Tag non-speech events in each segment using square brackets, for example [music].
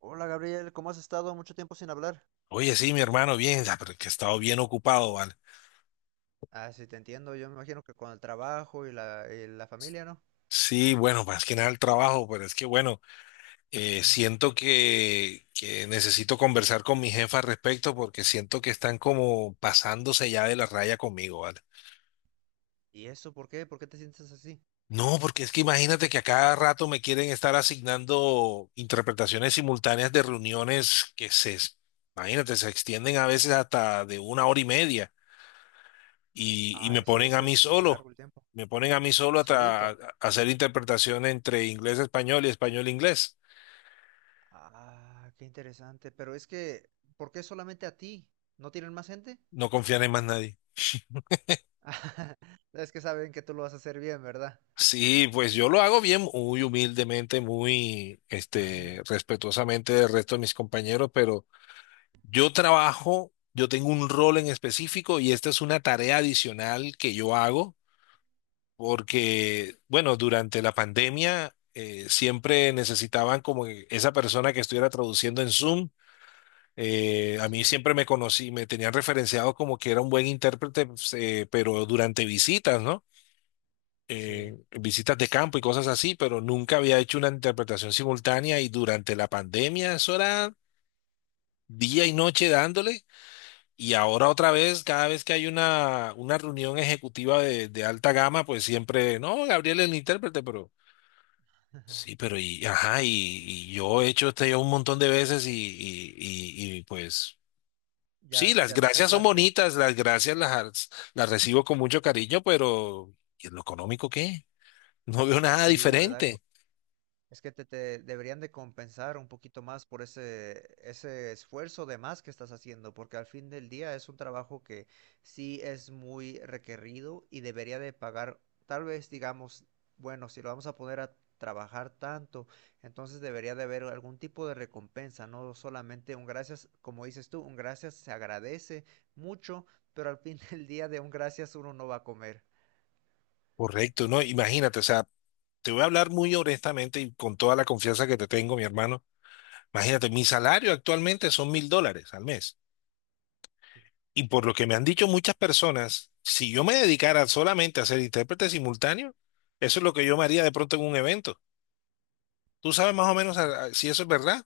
Hola Gabriel, ¿cómo has estado? Mucho tiempo sin hablar. Oye, sí, mi hermano, bien, pero que he estado bien ocupado, ¿vale? Ah, sí, te entiendo. Yo me imagino que con el trabajo y la familia, ¿no? Sí, bueno, más que nada el trabajo, pero es que bueno, siento que necesito conversar con mi jefa al respecto porque siento que están como pasándose ya de la raya conmigo, ¿vale? ¿Y eso por qué? ¿Por qué te sientes así? No, porque es que imagínate que a cada rato me quieren estar asignando interpretaciones simultáneas de reuniones imagínate, se extienden a veces hasta de una hora y media. Y me Ay, sí, ponen es a que mí es muy solo, largo el tiempo. me ponen a mí solo ¿Solito? a hacer interpretación entre inglés-español y español-inglés. Ah, qué interesante. Pero es que, ¿por qué solamente a ti? ¿No tienen más gente? No confían en más nadie. [laughs] Es que saben que tú lo vas a hacer bien, ¿verdad? Sí, pues yo lo hago bien, muy humildemente, muy [laughs] respetuosamente del resto de mis compañeros, pero yo trabajo, yo tengo un rol en específico y esta es una tarea adicional que yo hago porque, bueno, durante la pandemia siempre necesitaban como que esa persona que estuviera traduciendo en Zoom. A Sí, mí siempre me conocí, me tenían referenciado como que era un buen intérprete, pues, pero durante visitas, ¿no? sí. Visitas de campo y cosas así, pero nunca había hecho una interpretación simultánea y durante la pandemia eso era día y noche dándole. Y ahora otra vez, cada vez que hay una reunión ejecutiva de alta gama, pues siempre, no, Gabriel es el intérprete, pero sí, [laughs] ajá, y yo he hecho este un montón de veces pues... Sí, Ya, las ya te gracias son cansaste. bonitas, las gracias las recibo con mucho cariño, pero ¿y en lo económico qué? No veo nada Sí, ¿verdad? diferente. Es que te deberían de compensar un poquito más por ese, ese esfuerzo de más que estás haciendo, porque al fin del día es un trabajo que sí es muy requerido y debería de pagar, tal vez digamos, bueno, si lo vamos a poner a trabajar tanto, entonces debería de haber algún tipo de recompensa, no solamente un gracias, como dices tú, un gracias se agradece mucho, pero al fin del día de un gracias uno no va a comer. Correcto, ¿no? Imagínate, o sea, te voy a hablar muy honestamente y con toda la confianza que te tengo, mi hermano. Imagínate, mi salario actualmente son $1,000 al mes. Y por lo que me han dicho muchas personas, si yo me dedicara solamente a ser intérprete simultáneo, eso es lo que yo me haría de pronto en un evento. ¿Tú sabes más o menos Mm. Si eso es verdad?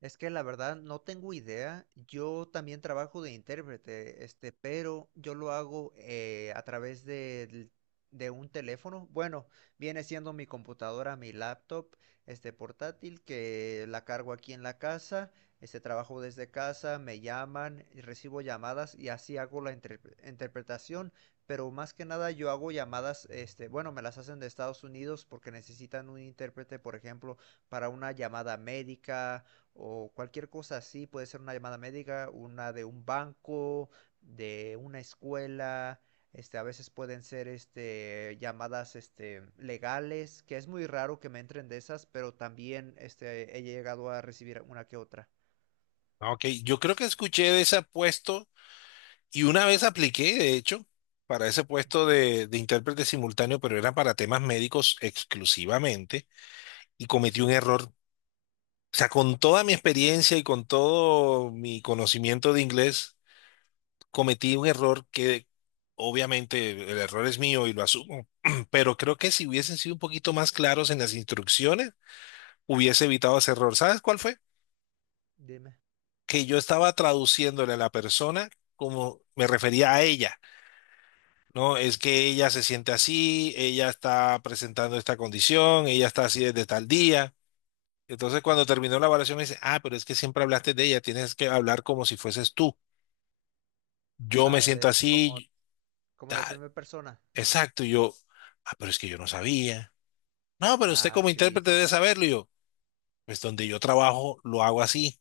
Es que la verdad no tengo idea. Yo también trabajo de intérprete, este, pero yo lo hago a través de un teléfono. Bueno, viene siendo mi computadora, mi laptop, este portátil que la cargo aquí en la casa. Este trabajo desde casa, me llaman, y recibo llamadas y así hago la interpretación. Pero más que nada yo hago llamadas, este, bueno, me las hacen de Estados Unidos porque necesitan un intérprete, por ejemplo, para una llamada médica o cualquier cosa así, puede ser una llamada médica, una de un banco, de una escuela, este, a veces pueden ser este llamadas este legales, que es muy raro que me entren de esas, pero también este he llegado a recibir una que otra. Ah, OK, yo creo que escuché de ese puesto y una vez apliqué, de hecho, para ese Ujú. puesto de intérprete simultáneo, pero era para temas médicos exclusivamente y Sí. cometí un error. O sea, con toda mi experiencia y con todo mi conocimiento de inglés, cometí un error que obviamente el error es mío y lo asumo, [clears throat] pero creo que si hubiesen sido un poquito más claros en las instrucciones, hubiese evitado ese error. ¿Sabes cuál fue? Dime. Que yo estaba traduciéndole a la persona como me refería a ella. No, es que ella se siente así, ella está presentando esta condición, ella está así desde tal día. Entonces, Ujú. cuando terminó la evaluación, me dice, ah, pero es que siempre hablaste de ella, tienes que hablar como si fueses tú. Yo me Ah, siento de, como, así, como de ah, primera persona. exacto, y yo, ah, pero es que yo no sabía. No, pero usted Ah, como sí, intérprete sí, debe sí. saberlo, y yo, pues donde yo trabajo lo hago así.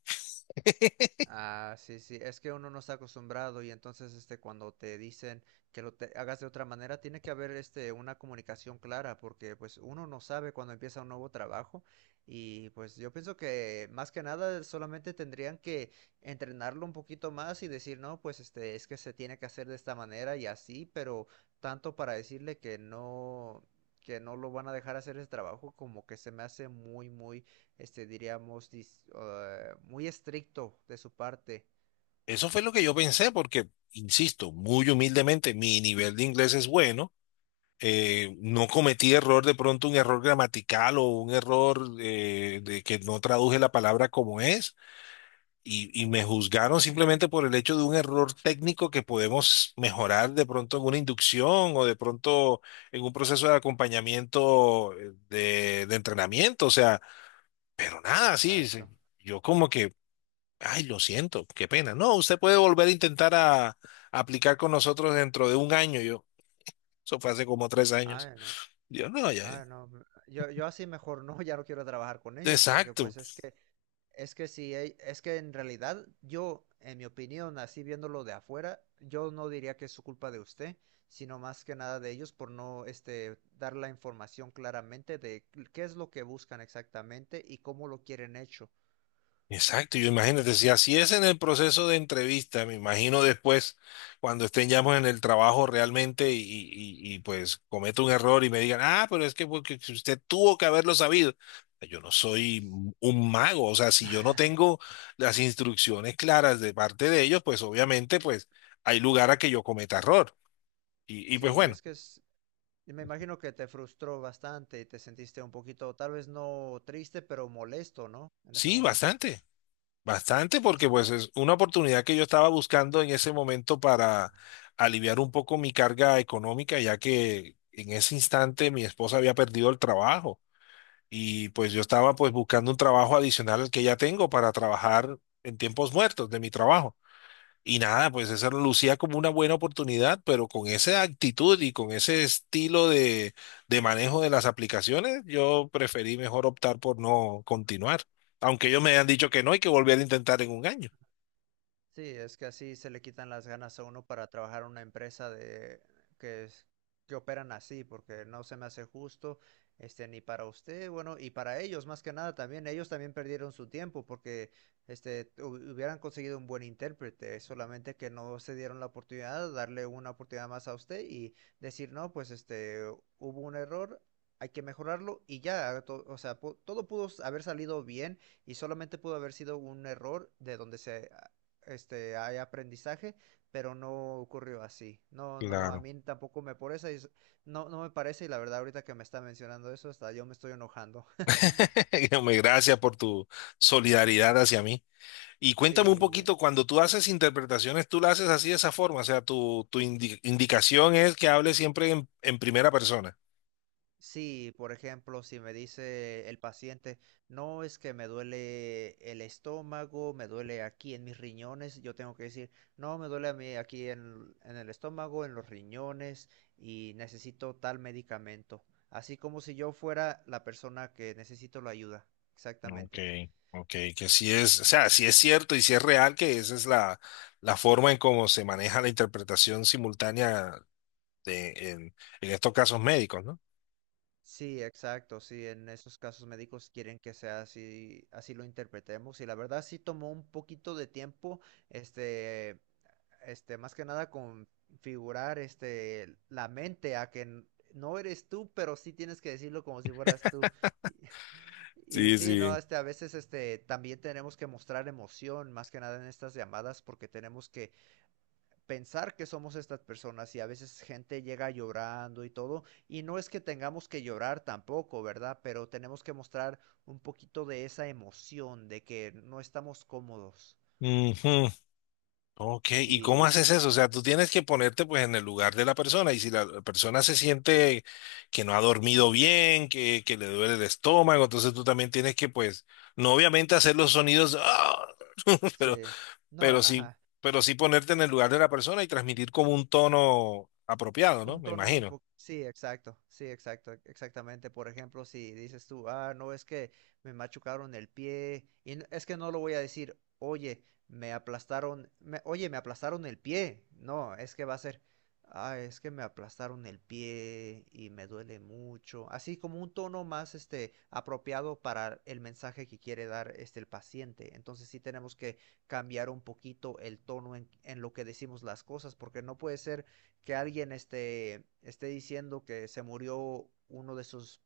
Ah, sí, sí, es que uno no está acostumbrado y entonces este cuando te dicen que lo hagas de otra manera, tiene que haber este una comunicación clara porque pues uno no sabe cuando empieza un nuevo trabajo y pues yo pienso que más que nada solamente tendrían que entrenarlo un poquito más y decir, "No, pues este es que se tiene que hacer de esta manera y así", pero tanto para decirle que no lo van a dejar hacer ese trabajo como que se me hace muy muy este, diríamos, muy estricto de su parte. Eso fue lo que yo pensé, porque, insisto, muy humildemente, mi nivel de inglés es bueno. Ujú. No cometí error, de pronto un error gramatical o un error de que no traduje la palabra como es, y me juzgaron simplemente por el hecho de un error técnico que podemos mejorar de pronto en una inducción o de pronto en un proceso de acompañamiento de entrenamiento, o sea, pero nada, sí, sí, Exacto. yo como que, ay, lo siento, qué pena. No, usted puede volver a intentar a aplicar con nosotros dentro de un año, yo. Eso fue hace como 3 años. Ah, no. Yo no, ya. Ah, no. Yo, yo así mejor no, [laughs] ya no quiero trabajar con ellos, porque Exacto, pues es que si, es que en realidad yo, en mi opinión, así viéndolo de afuera, yo no diría que es su culpa de usted, sino más que nada de ellos por no, este, dar la información claramente de qué es lo que buscan exactamente y cómo lo quieren hecho. exacto. Yo imagínate, si así es en el proceso de entrevista, me imagino después, cuando estén ya pues, en el trabajo realmente pues cometo un error y me digan, ah, pero es que porque usted tuvo que haberlo sabido. Yo no soy un mago, o sea, si yo no tengo las instrucciones claras de parte de ellos, pues obviamente pues hay lugar a que yo cometa error. Y pues Sí, bueno, es que es, y me imagino que te frustró bastante y te sentiste un poquito, tal vez no triste, pero molesto, ¿no? En ese sí, momento. bastante. Bastante, porque Sí. pues es una oportunidad que yo estaba buscando en ese momento para aliviar un poco mi carga económica, ya que en ese instante mi esposa había perdido el trabajo y pues yo estaba pues buscando un trabajo adicional al que ya tengo para trabajar en tiempos muertos de mi trabajo. Y nada, pues eso lucía como una buena oportunidad, pero con esa actitud y con ese estilo de manejo de las aplicaciones, yo preferí mejor optar por no continuar. Aunque ellos me han dicho que no hay que volver a intentar en un año. Sí, es que así se le quitan las ganas a uno para trabajar en una empresa de que que operan así, porque no se me hace justo, este, ni para usted, bueno, y para ellos más que nada también, ellos también perdieron su tiempo porque este hubieran conseguido un buen intérprete, solamente que no se dieron la oportunidad de darle una oportunidad más a usted y decir, "No, pues este hubo un error, hay que mejorarlo" y ya, o sea, todo pudo haber salido bien y solamente pudo haber sido un error de donde se este, hay aprendizaje, pero no ocurrió así. No, no, a Claro. mí tampoco me parece, no, no me parece, y la verdad ahorita que me está mencionando eso, hasta yo me estoy enojando. [laughs] [laughs] Hombre, gracias por tu solidaridad hacia mí. Y cuéntame un Sí, poquito, cuando tú haces interpretaciones, tú las haces así de esa forma, o sea, tu indicación es que hables siempre en primera persona. sí, por ejemplo, si me dice el paciente, no es que me duele el estómago, me duele aquí en mis riñones, yo tengo que decir, no, me duele a mí aquí en el estómago, en los riñones y necesito tal medicamento. Así como si yo fuera la persona que necesito la ayuda. OK, Exactamente. OK, que sí es, o sea, sí es cierto y sí es real que esa es la forma en cómo se maneja la interpretación simultánea de, en, en estos casos médicos, ¿no? Sí, exacto, sí, en esos casos médicos quieren que sea así, así lo interpretemos y la verdad sí tomó un poquito de tiempo, este, este, más que nada configurar, este, la mente a que no eres tú, pero sí tienes que decirlo como si fueras tú. Y, y Sí, sí, no, sí. este, a veces, este, también tenemos que mostrar emoción, más que nada en estas llamadas, porque tenemos que pensar que somos estas personas y a veces gente llega llorando y todo, y no es que tengamos que llorar tampoco, ¿verdad? Pero tenemos que mostrar un poquito de esa emoción de que no estamos cómodos. Ujú. OK, ¿y Sí, cómo haces eso? O sea, tú tienes que ponerte pues en el lugar de la persona y si la persona se siente que no ha dormido bien, que le duele el estómago, entonces tú también tienes que pues, no obviamente hacer los sonidos, ¡ah! [laughs] pero sí. No, pero sí, ajá. pero sí ponerte en el lugar de la persona y transmitir como un tono apropiado, ¿no? Un Me tono un imagino. poco... Sí, exacto, sí, exacto, exactamente. Por ejemplo, si dices tú, ah, no, es que me machucaron el pie, y es que no lo voy a decir, oye, me aplastaron, oye, me aplastaron el pie. No, es que va a ser, ah, es que me aplastaron el pie y me duele mucho. Así como un tono más, este, apropiado para el mensaje que quiere dar, este, el paciente. Entonces sí tenemos que cambiar un poquito el tono en lo que decimos las cosas, porque no puede ser que alguien esté, esté diciendo que se murió uno de sus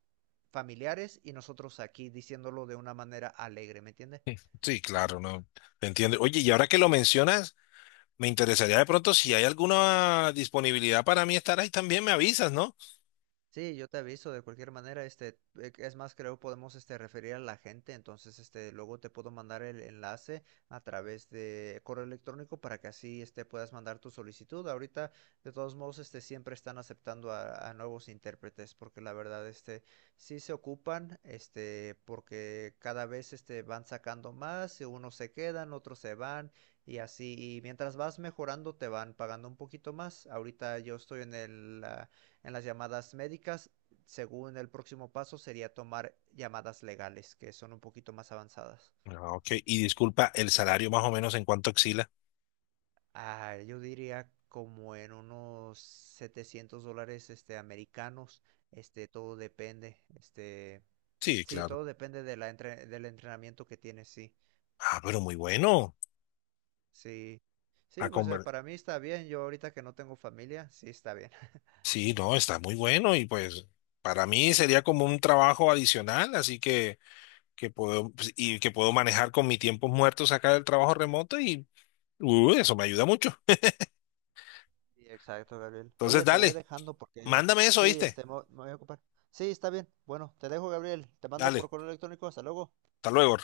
familiares y nosotros aquí diciéndolo de una manera alegre, ¿me entiendes? Sí, claro, no, te entiendo. Oye, y ahora que lo mencionas, me interesaría de pronto si hay alguna disponibilidad para mí estar ahí, también me avisas, ¿no? Sí, yo te aviso de cualquier manera, este, es más, creo podemos este referir a la gente, entonces este luego te puedo mandar el enlace a través de correo electrónico para que así este puedas mandar tu solicitud. Ahorita, de todos modos, este siempre están aceptando a nuevos intérpretes porque la verdad este sí se ocupan, este porque cada vez este van sacando más, y unos se quedan, otros se van y así y mientras vas mejorando te van pagando un poquito más. Ahorita yo estoy en el ah, en las llamadas médicas, según el próximo paso sería tomar llamadas legales, que son un poquito más avanzadas. Ah, OK, y disculpa, el salario más o menos en cuánto oscila. Ah, yo diría como en unos $700 este, americanos. Este, todo depende. Este, Sí, sí, claro. todo depende de la del entrenamiento que tienes, sí. Ah, pero muy bueno. Sí. A Sí, pues conver- para mí está bien. Yo ahorita que no tengo familia, sí está bien. Sí, no, está muy bueno y pues para mí sería como un trabajo adicional, así que puedo pues, y que puedo manejar con mis tiempos muertos acá del trabajo remoto y uy, eso me ayuda mucho. Sí, exacto, Gabriel. Entonces, Oye, te voy dale, dejando porque mándame eso, sí, ¿viste? este, me voy a ocupar. Sí, está bien. Bueno, te dejo, Gabriel. Te mando Dale, por correo electrónico. Hasta luego. hasta luego.